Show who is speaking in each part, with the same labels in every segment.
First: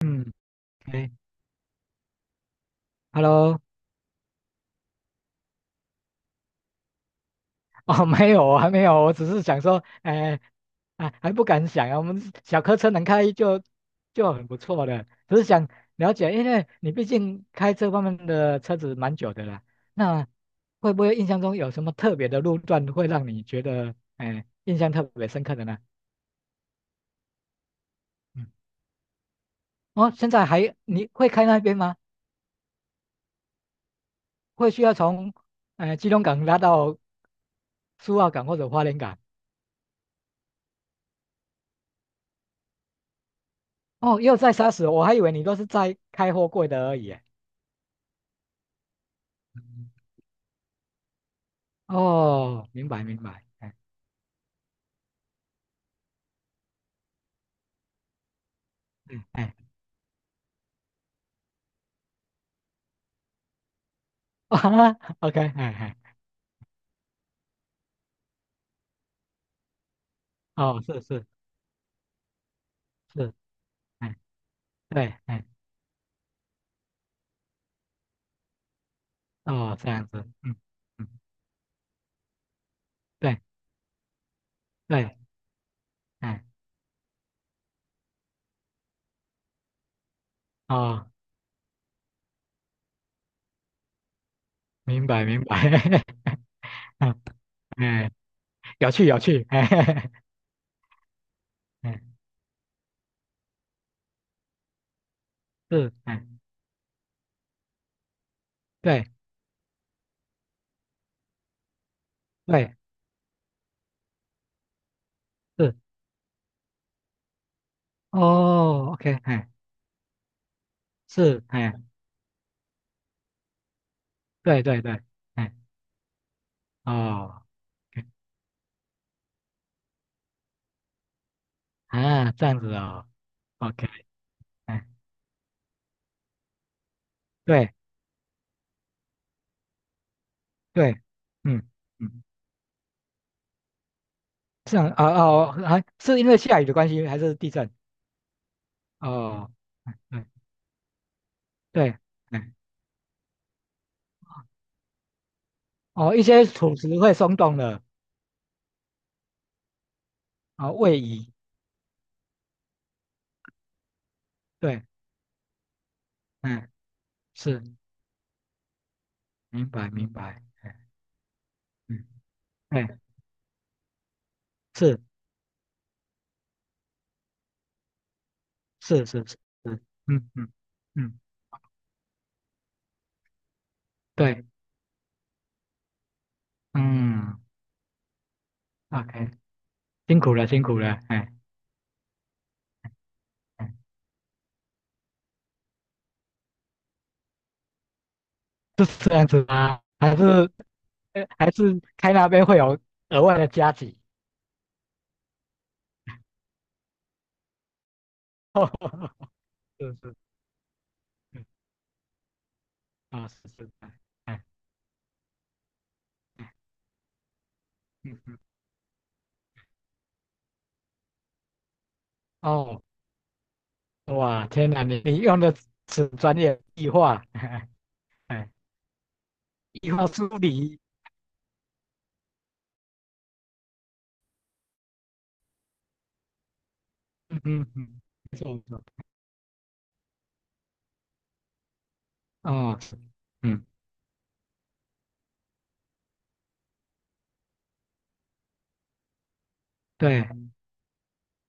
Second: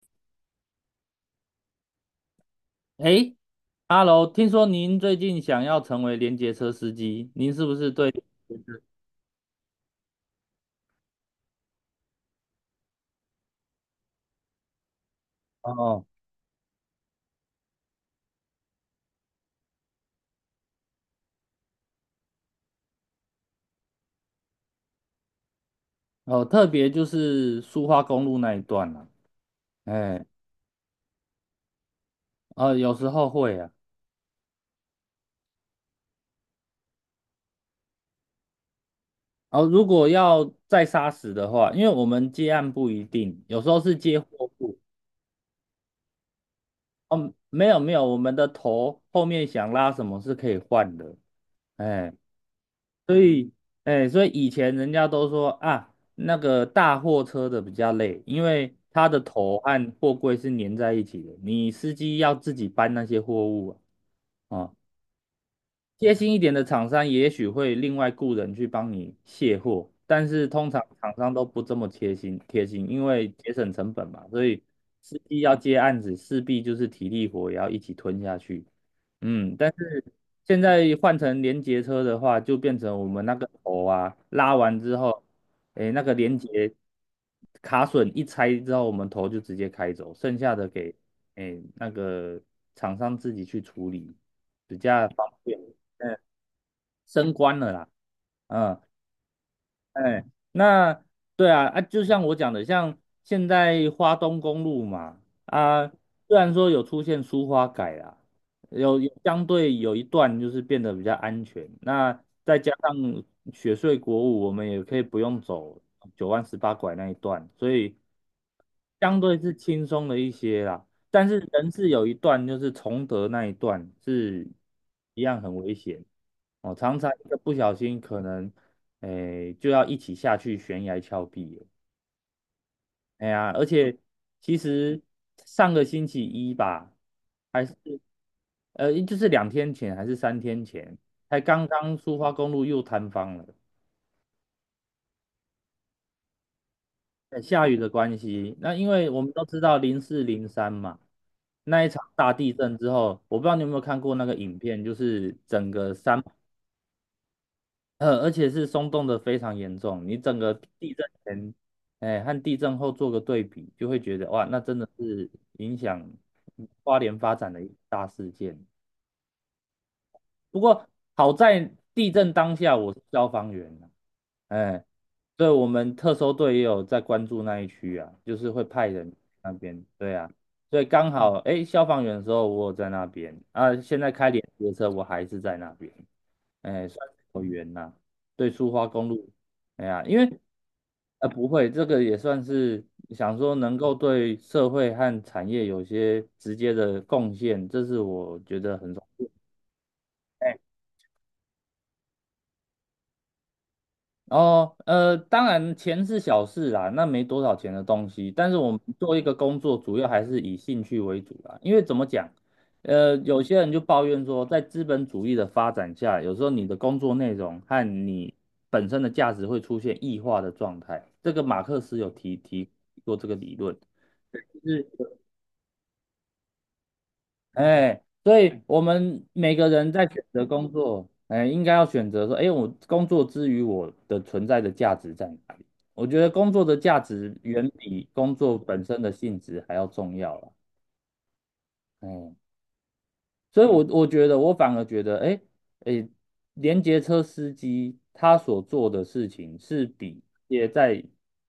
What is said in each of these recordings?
Speaker 1: 嗯，哎
Speaker 2: 哎，
Speaker 1: ，Hello，
Speaker 2: 哈喽，听说您最近想要成为联结车司机，您是不是
Speaker 1: 哦，
Speaker 2: 对联
Speaker 1: 没有
Speaker 2: 结
Speaker 1: 啊，还
Speaker 2: 车？
Speaker 1: 没有，我只是想说，哎，啊，还不敢想啊，我们小客车能开就很不错的，只是想
Speaker 2: 哦
Speaker 1: 了解，因为你毕竟开这方面的车子蛮久的了，那会不会印象中有什么特别的路段会让你觉得，哎，印象特别深刻的呢？
Speaker 2: 哦，特别就是苏花公路
Speaker 1: 嗯，
Speaker 2: 那一段啊？
Speaker 1: 哦，
Speaker 2: 哎，
Speaker 1: 现在你会开那边吗？
Speaker 2: 有时候会啊。
Speaker 1: 会需要从，基隆港拉到苏澳港或者花莲港？
Speaker 2: 哦，如果要再杀死的话，因为我们接案不一定，有时候是接
Speaker 1: 哦，
Speaker 2: 货
Speaker 1: 又在杀
Speaker 2: 物。
Speaker 1: 死我，我还以为你都是在开货柜的而已耶。
Speaker 2: 哦，没有没有，我们的头后面想拉什么是可以换的。哎，
Speaker 1: 哦，明白明
Speaker 2: 所
Speaker 1: 白，
Speaker 2: 以，
Speaker 1: 哎
Speaker 2: 所以以前人家都说啊，那个大货车的比较累，因为它的
Speaker 1: 嗯哎，
Speaker 2: 头和货柜是粘在一起的，你司机要自己搬那些货物 啊。啊，
Speaker 1: 啊，OK，哎哎，
Speaker 2: 贴心一点的厂商也许会另外雇人去帮你卸货，但是通
Speaker 1: 哦，
Speaker 2: 常
Speaker 1: 是
Speaker 2: 厂
Speaker 1: 是
Speaker 2: 商都不这么贴心贴心，因为
Speaker 1: 是，
Speaker 2: 节省成本
Speaker 1: 哎
Speaker 2: 嘛，所以
Speaker 1: 对，
Speaker 2: 司机
Speaker 1: 哎
Speaker 2: 要接案子，势必就是体力活也要一起吞下去。但
Speaker 1: 哦这
Speaker 2: 是
Speaker 1: 样子，嗯
Speaker 2: 现在
Speaker 1: 嗯，
Speaker 2: 换成连结车的话，就变成我们那
Speaker 1: 对
Speaker 2: 个头啊，拉完之
Speaker 1: 对，
Speaker 2: 后，那个连
Speaker 1: 哎
Speaker 2: 结卡榫一拆之后，我们头就直接开走，剩下的给
Speaker 1: 哦，
Speaker 2: 那个厂商自己去处理，比
Speaker 1: 明
Speaker 2: 较
Speaker 1: 白
Speaker 2: 方
Speaker 1: 明
Speaker 2: 便。
Speaker 1: 白，
Speaker 2: 嗯，
Speaker 1: 嗯
Speaker 2: 升官了啦。
Speaker 1: 哎，
Speaker 2: 嗯，
Speaker 1: 有趣有趣，哎哎
Speaker 2: 哎，那对啊，啊，就
Speaker 1: 哎
Speaker 2: 像我讲的，像现在花东公路嘛，啊，
Speaker 1: 是哎
Speaker 2: 虽然说有出现疏花改啦，有
Speaker 1: 对
Speaker 2: 有相对有一段就是变得比较安全，那再加
Speaker 1: 对
Speaker 2: 上雪隧国五，我们也可以不用
Speaker 1: 是，
Speaker 2: 走九弯十八拐那一段，所以
Speaker 1: 哦，OK，
Speaker 2: 相对
Speaker 1: 哎
Speaker 2: 是轻松了一些啦，但是
Speaker 1: 是
Speaker 2: 人
Speaker 1: 哎
Speaker 2: 是有一段就是崇德那一段是
Speaker 1: 对对对，
Speaker 2: 一样
Speaker 1: 哎
Speaker 2: 很危险哦，常常一个
Speaker 1: 哦
Speaker 2: 不小心
Speaker 1: ，OK，
Speaker 2: 可能就要一起下去悬崖峭壁了。
Speaker 1: 啊这样子哦
Speaker 2: 哎呀，而
Speaker 1: ，OK。
Speaker 2: 且其
Speaker 1: 哎
Speaker 2: 实上个星期一吧，还
Speaker 1: 对
Speaker 2: 是就是2天前还是三天
Speaker 1: 对，
Speaker 2: 前，才
Speaker 1: 嗯
Speaker 2: 刚刚苏
Speaker 1: 嗯，
Speaker 2: 花公路又坍方了。
Speaker 1: 这样啊哦，哦还是因为下雨的关系，还是地
Speaker 2: 下
Speaker 1: 震？
Speaker 2: 雨的关系，那因为我们都
Speaker 1: 哦，
Speaker 2: 知道零四
Speaker 1: 对
Speaker 2: 零三嘛，那一
Speaker 1: 对，
Speaker 2: 场大
Speaker 1: 哎，
Speaker 2: 地震之后，我不知道你有没有看过那个影片，就是整个
Speaker 1: 哦，
Speaker 2: 山，
Speaker 1: 一些土石会松动的，
Speaker 2: 而且是松动的非常严重。你整个
Speaker 1: 啊、哦
Speaker 2: 地
Speaker 1: 位
Speaker 2: 震
Speaker 1: 移，
Speaker 2: 前，哎，和地震后做个对比，就会觉得哇，那真
Speaker 1: 对，
Speaker 2: 的是影响
Speaker 1: 嗯，
Speaker 2: 花莲发展的
Speaker 1: 是，
Speaker 2: 一大事件。
Speaker 1: 明白明白，
Speaker 2: 不
Speaker 1: 哎
Speaker 2: 过好在
Speaker 1: 嗯，
Speaker 2: 地震当下
Speaker 1: 对，
Speaker 2: 我是消防员啊，哎，
Speaker 1: 是
Speaker 2: 对我们特搜队也有在关注那一区啊，就是会派
Speaker 1: 是
Speaker 2: 人去
Speaker 1: 是是，
Speaker 2: 那
Speaker 1: 是
Speaker 2: 边，对啊，
Speaker 1: 嗯嗯
Speaker 2: 所以刚
Speaker 1: 嗯，
Speaker 2: 好哎，消防员的时候我有在那边啊，现在开联
Speaker 1: 对，
Speaker 2: 结车我还是在那边，哎，算是
Speaker 1: 嗯
Speaker 2: 有缘呐。对，苏花公路，
Speaker 1: ，OK，
Speaker 2: 哎呀，因
Speaker 1: 辛苦
Speaker 2: 为
Speaker 1: 了辛苦了，哎，
Speaker 2: 不会，这个也算是想说能
Speaker 1: 哎
Speaker 2: 够对社会和产业有些直接的贡献，这是我觉得
Speaker 1: 是
Speaker 2: 很。
Speaker 1: 这样子吗？还是还是开那边会有额外的加急？
Speaker 2: 哦，当然钱是小事啦，那没多少钱的东西。但是我们做一 个工作，
Speaker 1: 是
Speaker 2: 主
Speaker 1: 是。
Speaker 2: 要
Speaker 1: 嗯
Speaker 2: 还是以兴趣为主啦。因为怎么讲，
Speaker 1: 啊，是
Speaker 2: 有些
Speaker 1: 是
Speaker 2: 人就
Speaker 1: 的，
Speaker 2: 抱怨
Speaker 1: 哎
Speaker 2: 说，在资本主义的发展下，有时候
Speaker 1: 哎
Speaker 2: 你的工作内容和
Speaker 1: 嗯
Speaker 2: 你
Speaker 1: 嗯，
Speaker 2: 本身的价值会出现异化的状态。这个马克思有提
Speaker 1: 哦，
Speaker 2: 过这个理论，
Speaker 1: 哇，
Speaker 2: 就
Speaker 1: 天哪，
Speaker 2: 是
Speaker 1: 你用的词专业，异化，哎
Speaker 2: 哎，所
Speaker 1: 哎，
Speaker 2: 以我们每个人
Speaker 1: 异
Speaker 2: 在
Speaker 1: 化
Speaker 2: 选
Speaker 1: 梳
Speaker 2: 择工
Speaker 1: 理，
Speaker 2: 作，哎，应该要选择说，哎，我工作之余我的存在的价值在哪里？我觉得工作的价值
Speaker 1: 嗯嗯
Speaker 2: 远
Speaker 1: 嗯，
Speaker 2: 比工
Speaker 1: 没错
Speaker 2: 作
Speaker 1: 没
Speaker 2: 本
Speaker 1: 错，
Speaker 2: 身的性质还要重要了。哎，
Speaker 1: 哦，是
Speaker 2: 所
Speaker 1: 嗯，
Speaker 2: 以我觉得，我反而觉得，哎哎，连接车司机他所做的事情是比
Speaker 1: 对
Speaker 2: 也在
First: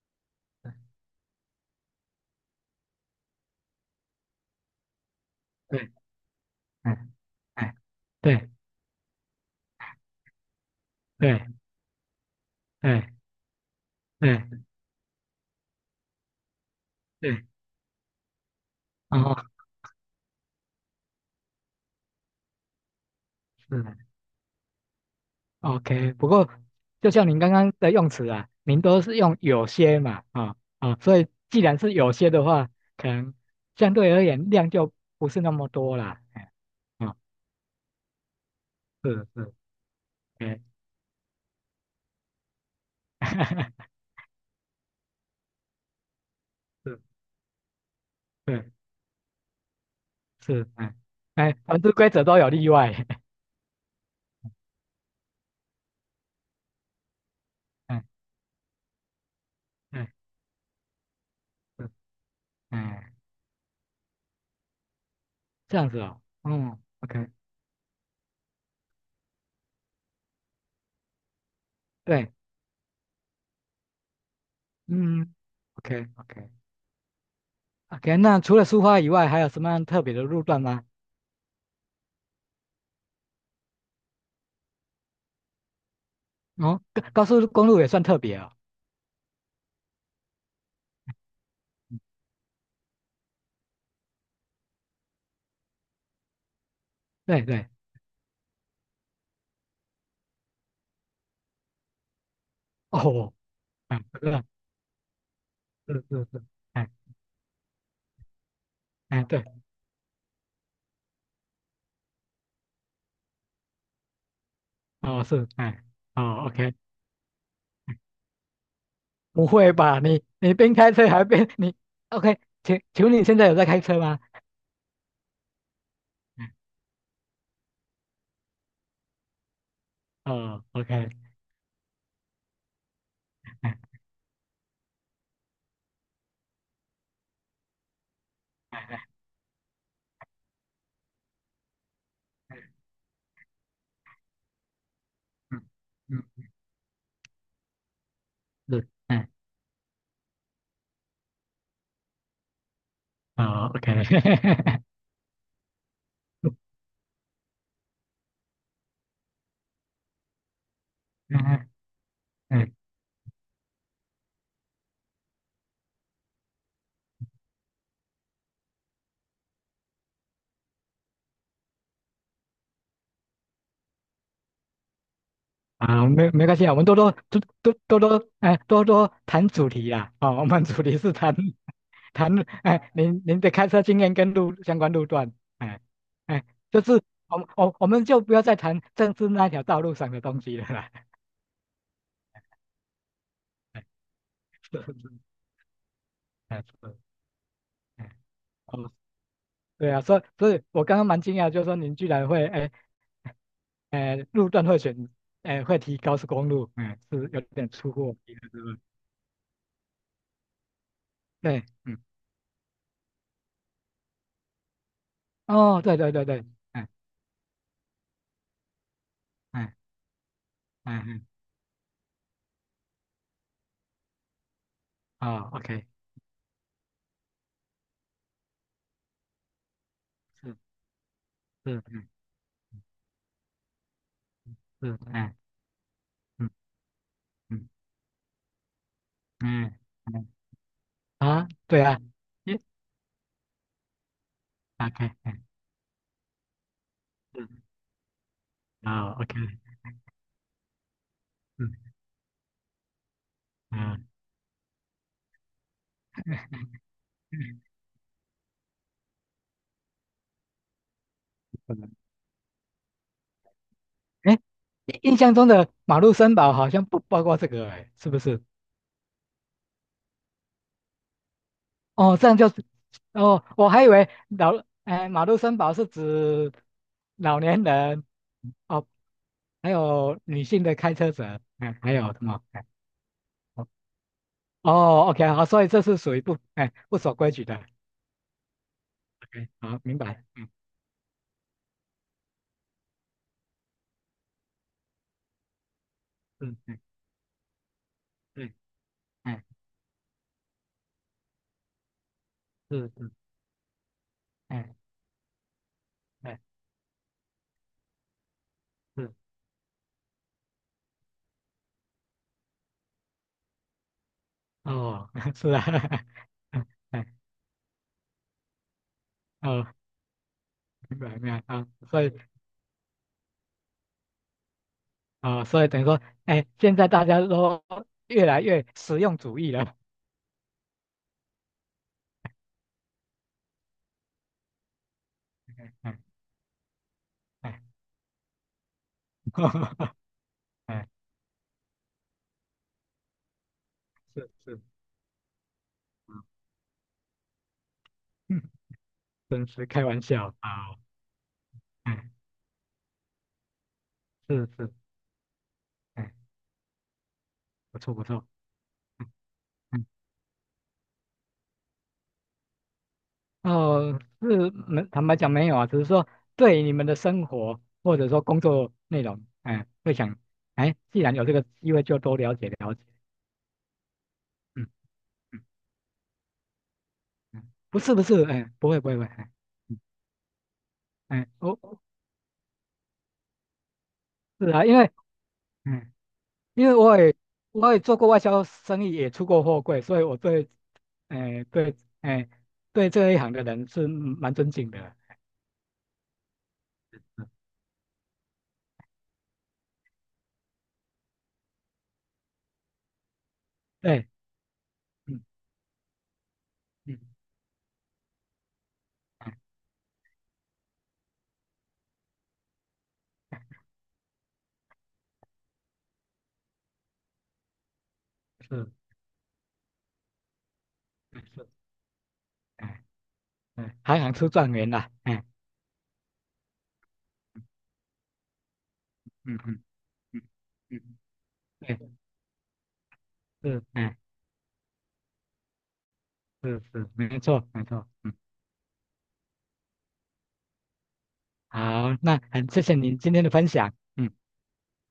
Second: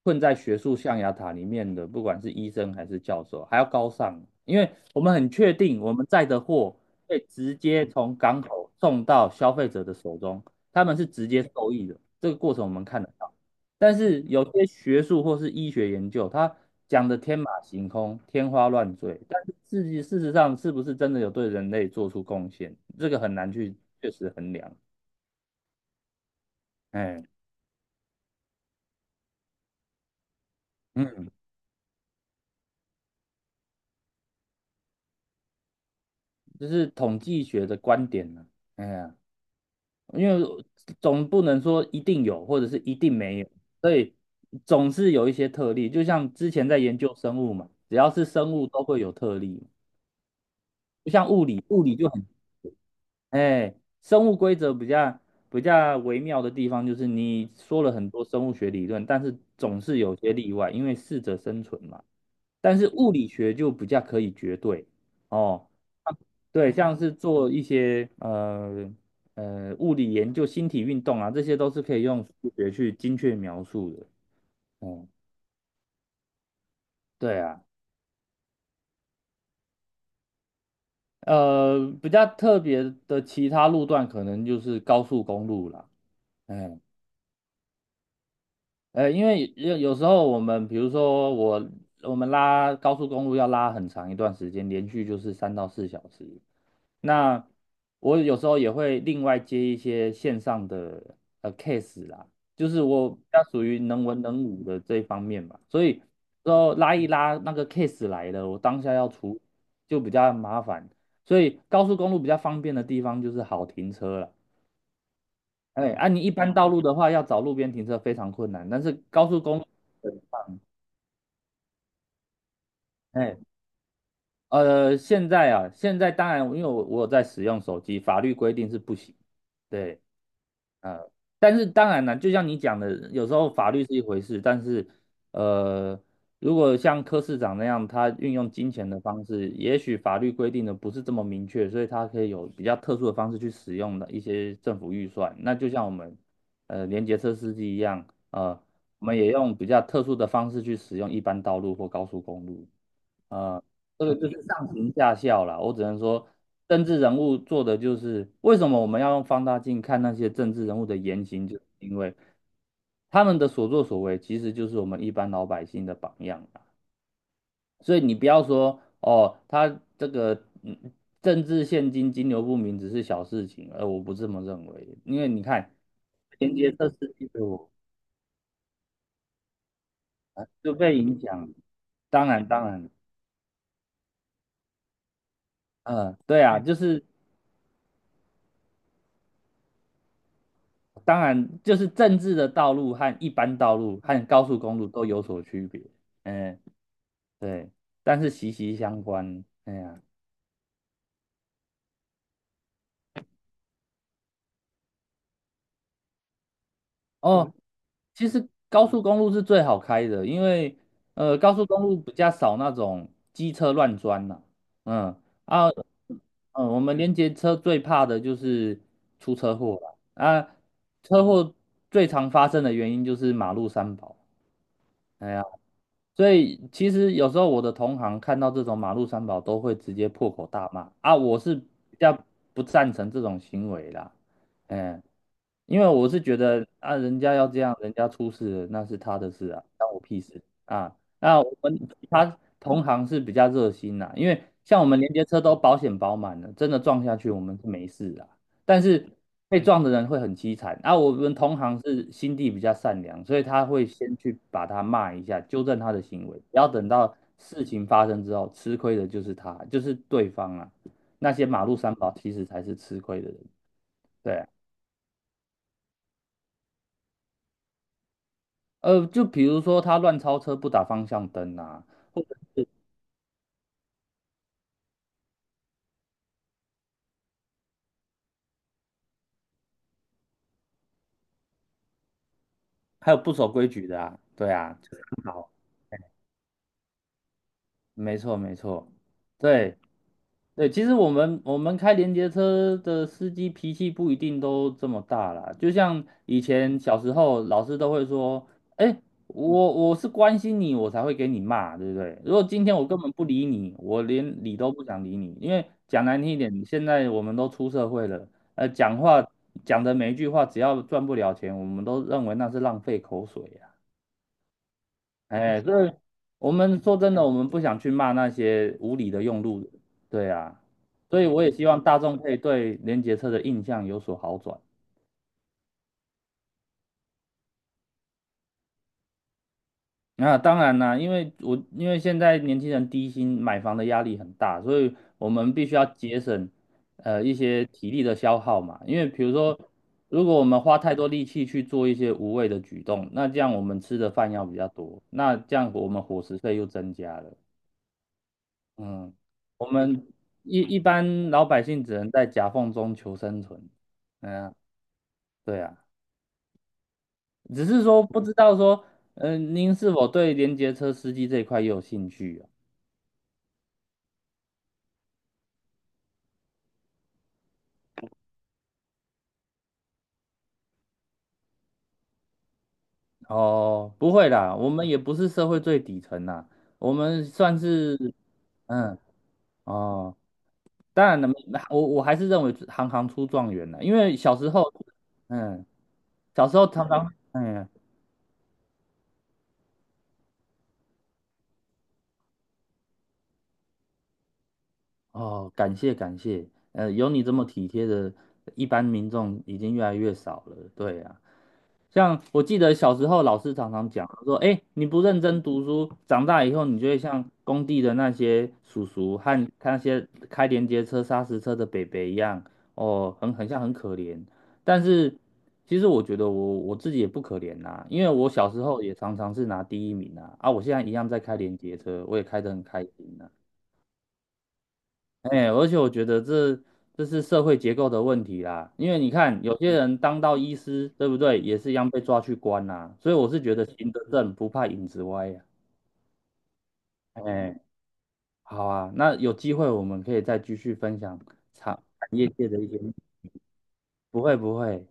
Speaker 2: 困在学术象牙塔里面的，不管是医生还是教授，还要高尚，因为我们很确定
Speaker 1: 对，
Speaker 2: 我们载的货
Speaker 1: 哎
Speaker 2: 会直
Speaker 1: 哎，
Speaker 2: 接从港
Speaker 1: 对
Speaker 2: 口送到消费者的手中，他们是直接
Speaker 1: 对
Speaker 2: 受益的，这个过程我们看得
Speaker 1: 对
Speaker 2: 到。但是有
Speaker 1: 对
Speaker 2: 些学术或是医学研究，它讲的天
Speaker 1: 对，
Speaker 2: 马行空、天花乱坠，
Speaker 1: 哦，
Speaker 2: 但是事实上是不是真的有对人类做出贡献，这个很难去
Speaker 1: 是
Speaker 2: 确实衡量。
Speaker 1: o k 不过就
Speaker 2: 哎，
Speaker 1: 像您刚刚的用词啊，您都是用有些嘛，啊、啊、所以
Speaker 2: 嗯，
Speaker 1: 既然是有些的话，可能相对而言量就不是那么多啦。哎
Speaker 2: 这是
Speaker 1: 哦
Speaker 2: 统计学的观点呢。哎呀，
Speaker 1: 是是，
Speaker 2: 因为
Speaker 1: 对，
Speaker 2: 总不能说一定有，或者是一定没有，所 以总是有一些特例。就像之前在研究
Speaker 1: 是
Speaker 2: 生物嘛，只要是生
Speaker 1: 是
Speaker 2: 物都会有特例，
Speaker 1: 是，哎
Speaker 2: 不像物
Speaker 1: 哎，
Speaker 2: 理，
Speaker 1: 凡
Speaker 2: 物
Speaker 1: 是
Speaker 2: 理就
Speaker 1: 规则
Speaker 2: 很
Speaker 1: 都有例外，
Speaker 2: 哎，生物规则比较微妙的地方就是，你说了
Speaker 1: 哎
Speaker 2: 很多生物学理论，但是总是有
Speaker 1: 哎
Speaker 2: 些例外，因为适者生存
Speaker 1: 是
Speaker 2: 嘛。但是
Speaker 1: 哎，
Speaker 2: 物理学就比较可以绝对哦，
Speaker 1: 这样子哦，
Speaker 2: 对，
Speaker 1: 嗯
Speaker 2: 像是
Speaker 1: ，OK，
Speaker 2: 做一些物理研究、星体运动啊，这些都是可以用
Speaker 1: 对，
Speaker 2: 数学去精确描述的。嗯，
Speaker 1: 嗯，OK OK
Speaker 2: 对啊，
Speaker 1: OK，那除了苏花以外，还有什么样特别的路段吗？
Speaker 2: 比较特别的其他路段可能就是高速公路啦。哎
Speaker 1: 哦，高速公路也算特别哦，
Speaker 2: 呃，因为有时候我们，比如说我
Speaker 1: 嗯
Speaker 2: 我们拉高速公路要拉很长一段时间，连续就是3到4小时。
Speaker 1: 对
Speaker 2: 那
Speaker 1: 对，
Speaker 2: 我有时候也会另外接一些线上的case 啦，就是我比
Speaker 1: 哦，
Speaker 2: 较属于能
Speaker 1: 嗯，
Speaker 2: 文
Speaker 1: 是
Speaker 2: 能
Speaker 1: 啊
Speaker 2: 武的这一方面嘛，所
Speaker 1: 是
Speaker 2: 以
Speaker 1: 是是，
Speaker 2: 之
Speaker 1: 哎
Speaker 2: 拉一拉那个 case 来了，我当下要
Speaker 1: 哎，
Speaker 2: 处理
Speaker 1: 对，
Speaker 2: 就比较麻烦。所以高速公路比较方便的地方就是好停车了。
Speaker 1: 哦是，哎，
Speaker 2: 哎，啊，你一
Speaker 1: 哦
Speaker 2: 般道
Speaker 1: ，OK，
Speaker 2: 路的话，要找路边停车非常困难，但是高速
Speaker 1: 不
Speaker 2: 公路。
Speaker 1: 会吧？你边开车还边你，OK，请问你
Speaker 2: 哎，
Speaker 1: 现在有在开车吗？
Speaker 2: 现在啊，现在当然，
Speaker 1: 嗯
Speaker 2: 因为我有在使用手机，法律规定是不行。对，
Speaker 1: 哦，OK，
Speaker 2: 呃，但是当然了，就像你讲的，有时候法律是
Speaker 1: 哎
Speaker 2: 一回事，但是，呃，如果像柯市长那样，他运用金钱的方式，也许法律规定的不是这么明确，所以他可以有比较特殊的方式去使用的一些政府预算。那
Speaker 1: 嗯
Speaker 2: 就像我们，
Speaker 1: 嗯
Speaker 2: 联结车司机一样，呃，
Speaker 1: 是
Speaker 2: 我们也
Speaker 1: 哎
Speaker 2: 用比较特殊的方式去使用一般道路或高速公路。呃，
Speaker 1: 哦 OK
Speaker 2: 这个就是上行下效啦。我只能说，政治人物做的就是为什么我们要用放大镜看那些政治人物的言行，就是
Speaker 1: 嗯
Speaker 2: 因为
Speaker 1: 嗯
Speaker 2: 他们的所作所为其实就是我们一般老百姓的榜样啦。所以你不要说哦，他这个政治现金流不明只是小事情，我不这么认为，因为你看
Speaker 1: 啊没没
Speaker 2: 连
Speaker 1: 关系
Speaker 2: 接
Speaker 1: 啊，我们
Speaker 2: 这
Speaker 1: 多多
Speaker 2: 司机
Speaker 1: 多
Speaker 2: 的我
Speaker 1: 多多多哎多多谈主题啦哦，我们
Speaker 2: 就
Speaker 1: 主
Speaker 2: 被
Speaker 1: 题是
Speaker 2: 影
Speaker 1: 谈
Speaker 2: 响，当
Speaker 1: 谈
Speaker 2: 然当然，
Speaker 1: 哎您您的开车经验跟路相关路段哎
Speaker 2: 嗯、对
Speaker 1: 哎
Speaker 2: 啊，就
Speaker 1: 就是
Speaker 2: 是。
Speaker 1: 我们就不要再谈政治那条道路上的东西了啦。
Speaker 2: 当然，就是政治的道路和一般道
Speaker 1: 哎
Speaker 2: 路和高速
Speaker 1: 是
Speaker 2: 公路
Speaker 1: 是
Speaker 2: 都
Speaker 1: 是
Speaker 2: 有所区别，嗯，
Speaker 1: 哎是
Speaker 2: 对，
Speaker 1: 哎
Speaker 2: 但是息息
Speaker 1: 哦
Speaker 2: 相关。哎
Speaker 1: 对啊，
Speaker 2: 呀，
Speaker 1: 所以所以我刚刚蛮惊讶，就是说您居然会哎。路段会选，会提高速公路，嗯，是有
Speaker 2: 哦，
Speaker 1: 点出乎我
Speaker 2: 其
Speaker 1: 意
Speaker 2: 实
Speaker 1: 料之外。
Speaker 2: 高速公路是最好开的，因为高
Speaker 1: 对，
Speaker 2: 速公路
Speaker 1: 嗯，
Speaker 2: 比较少那种机车乱钻呐。嗯啊，
Speaker 1: 哦，对对对对，
Speaker 2: 我
Speaker 1: 嗯
Speaker 2: 们连接车最怕的就是出车祸
Speaker 1: 嗯
Speaker 2: 了啊，
Speaker 1: 嗯
Speaker 2: 车
Speaker 1: 嗯，
Speaker 2: 祸最常发生的原因就是马路三宝。哎呀。
Speaker 1: 哦，OK，
Speaker 2: 所以其实有时候我的同行看到这种马路三宝都会直接破口
Speaker 1: 是
Speaker 2: 大骂啊，我是
Speaker 1: 是
Speaker 2: 比
Speaker 1: 嗯
Speaker 2: 较不赞成这种行为啦，
Speaker 1: 是，
Speaker 2: 嗯，
Speaker 1: 嗯
Speaker 2: 因为我是觉
Speaker 1: 嗯
Speaker 2: 得啊，人家要这
Speaker 1: 嗯
Speaker 2: 样，人家出事了那是他的事啊，
Speaker 1: 嗯
Speaker 2: 关我屁
Speaker 1: 嗯
Speaker 2: 事啊。那
Speaker 1: 啊，
Speaker 2: 我们
Speaker 1: 对啊，
Speaker 2: 其他
Speaker 1: 耶
Speaker 2: 同行是比较热心啦，因为像我们连
Speaker 1: ，OK，
Speaker 2: 接车
Speaker 1: 嗯
Speaker 2: 都保险保满了，真的撞下去我
Speaker 1: 是，
Speaker 2: 们是没事啊。但是
Speaker 1: 哦，OK，
Speaker 2: 被撞的人会很凄惨。啊，我们同
Speaker 1: 嗯
Speaker 2: 行是心地比较善良，所以他会
Speaker 1: 嗯，
Speaker 2: 先去把他骂一下，纠正他的行为，不要等到
Speaker 1: 嗯，
Speaker 2: 事情发生之后，吃亏的就是他，就是对方啊。那些马
Speaker 1: 可
Speaker 2: 路
Speaker 1: 能
Speaker 2: 三 宝其实才是吃亏的人。对
Speaker 1: 哎，
Speaker 2: 啊。
Speaker 1: 印象中的马路森保好像不包括这个，哎，是不是？
Speaker 2: 就比如说他乱超车不打方向灯啊，
Speaker 1: 哦，
Speaker 2: 或者
Speaker 1: 这样就是，哦，我还以为老，哎，马路三宝是指老年人，哦，还有女性的开车者，哎，还有什么？哎，
Speaker 2: 还有不守规
Speaker 1: 哦
Speaker 2: 矩的啊，对
Speaker 1: 哦
Speaker 2: 啊，就是
Speaker 1: ，OK，
Speaker 2: 很
Speaker 1: 好，
Speaker 2: 好，
Speaker 1: 所以这是属于不，哎，不守规矩的
Speaker 2: 没错没错。
Speaker 1: ，OK，
Speaker 2: 对
Speaker 1: 好，明白，嗯
Speaker 2: 对，其实我们开连接车的司机脾气不一定都这么大啦，就像以
Speaker 1: 嗯
Speaker 2: 前
Speaker 1: 嗯，
Speaker 2: 小时候老师都会说，
Speaker 1: 对，
Speaker 2: 哎，
Speaker 1: 哎，
Speaker 2: 我是关心你，我才会给你骂，对不对？如果今天
Speaker 1: 是
Speaker 2: 我
Speaker 1: 哎
Speaker 2: 根本
Speaker 1: 是，
Speaker 2: 不理你，我连理都
Speaker 1: 哎
Speaker 2: 不想理你，因为讲难听一
Speaker 1: 哎
Speaker 2: 点，现在我们都出社会了，讲
Speaker 1: 是，
Speaker 2: 话讲的每一句话，只要赚不了钱，我们都认为那是浪费口水啊。
Speaker 1: 哦，是
Speaker 2: 哎，
Speaker 1: 啊，
Speaker 2: 我们说
Speaker 1: 哎
Speaker 2: 真的，我们不想去骂那些无理的用路
Speaker 1: 哦，
Speaker 2: 人，对啊，
Speaker 1: 明白
Speaker 2: 所
Speaker 1: 明
Speaker 2: 以我
Speaker 1: 白
Speaker 2: 也希
Speaker 1: 啊，
Speaker 2: 望大
Speaker 1: 所以
Speaker 2: 众可以对联结车的印象有所好转。
Speaker 1: 啊、所以等于说，哎，现在大家都越来越实用主义了，
Speaker 2: 那、当然啦，因为现在年轻人低薪买房的压力很大，所以我们必须要
Speaker 1: 哎
Speaker 2: 节省一
Speaker 1: 哎。
Speaker 2: 些体力的消耗嘛。因为比如
Speaker 1: 哈
Speaker 2: 说，
Speaker 1: 哈哈，
Speaker 2: 如果我们花
Speaker 1: 哎，
Speaker 2: 太多力气去做一些无谓的举动，那这样我们吃的饭
Speaker 1: 是
Speaker 2: 要比
Speaker 1: 是，
Speaker 2: 较多，那这样我们伙食费又增加了。
Speaker 1: 嗯，
Speaker 2: 嗯，
Speaker 1: 真是
Speaker 2: 我
Speaker 1: 开玩
Speaker 2: 们
Speaker 1: 笑
Speaker 2: 一
Speaker 1: 啊，
Speaker 2: 一般老百姓只
Speaker 1: 哎，
Speaker 2: 能在夹缝中求生存。嗯
Speaker 1: 是
Speaker 2: 啊，
Speaker 1: 是，
Speaker 2: 对啊，
Speaker 1: 哎，
Speaker 2: 只
Speaker 1: 不
Speaker 2: 是
Speaker 1: 错
Speaker 2: 说
Speaker 1: 不
Speaker 2: 不
Speaker 1: 错，
Speaker 2: 知道说，
Speaker 1: 嗯，
Speaker 2: 您
Speaker 1: 嗯，
Speaker 2: 是否对联结车司机这一块也有兴趣啊？
Speaker 1: 哦，是没，坦白讲没有啊，只是说对你们的生活或者说工作内容，哎，会想，哎，既然有这个机会，就多了解了解，
Speaker 2: 哦，不会啦，
Speaker 1: 嗯
Speaker 2: 我们也不是
Speaker 1: 嗯
Speaker 2: 社会最底层啦，我们
Speaker 1: 嗯，
Speaker 2: 算
Speaker 1: 不是
Speaker 2: 是，
Speaker 1: 不是，哎，不会不会
Speaker 2: 嗯，
Speaker 1: 不会，哎，嗯
Speaker 2: 哦，当然
Speaker 1: 哎，
Speaker 2: 了，
Speaker 1: 我
Speaker 2: 我还是认为行行出状元啦，因为小
Speaker 1: 是
Speaker 2: 时
Speaker 1: 啊，
Speaker 2: 候，
Speaker 1: 因为，
Speaker 2: 嗯，
Speaker 1: 嗯，
Speaker 2: 小时候
Speaker 1: 因为
Speaker 2: 常
Speaker 1: 我
Speaker 2: 常，
Speaker 1: 也
Speaker 2: 嗯，
Speaker 1: 我也做过外销生意，也出过货柜，所以我对哎，对，哎，对这一行的人是蛮尊敬的，
Speaker 2: 哦，感谢感谢，有你
Speaker 1: 嗯
Speaker 2: 这么体贴的，一般民众已经越来越少了。对啊，像我记得小时候老师常常
Speaker 1: 对，
Speaker 2: 讲说，哎，你不认
Speaker 1: 嗯
Speaker 2: 真读书，长大以后你就
Speaker 1: 嗯，
Speaker 2: 会像工地的那些叔叔
Speaker 1: 哎，
Speaker 2: 和那些开连接车、砂石车的北北一样，哦，很像很可怜。但是其实我觉得我自己也不可怜呐。因为我小时
Speaker 1: 是，
Speaker 2: 候也常常是拿第一名啊，啊，我现在一样在
Speaker 1: 哎
Speaker 2: 开
Speaker 1: 是，
Speaker 2: 连接车，我也开得很
Speaker 1: 哎，
Speaker 2: 开心啊。
Speaker 1: 哎，还想出状元啦，哎，
Speaker 2: 哎，而且我觉得这是社会结构的问题啦，因为你
Speaker 1: 嗯
Speaker 2: 看有
Speaker 1: 嗯
Speaker 2: 些人当
Speaker 1: 嗯
Speaker 2: 到医师，
Speaker 1: 嗯，
Speaker 2: 对不对，也是一
Speaker 1: 对，
Speaker 2: 样被抓去关啦，所以我是觉
Speaker 1: 是，
Speaker 2: 得行
Speaker 1: 哎，
Speaker 2: 得正不怕影子歪呀。
Speaker 1: 是是，没错
Speaker 2: 哎，
Speaker 1: 没错，嗯，
Speaker 2: 好啊，那有机会我们可以再继续分享产
Speaker 1: 好，
Speaker 2: 产
Speaker 1: 那
Speaker 2: 业界
Speaker 1: 很
Speaker 2: 的
Speaker 1: 谢
Speaker 2: 一
Speaker 1: 谢
Speaker 2: 些，
Speaker 1: 您今天的分享，嗯。
Speaker 2: 不会不会，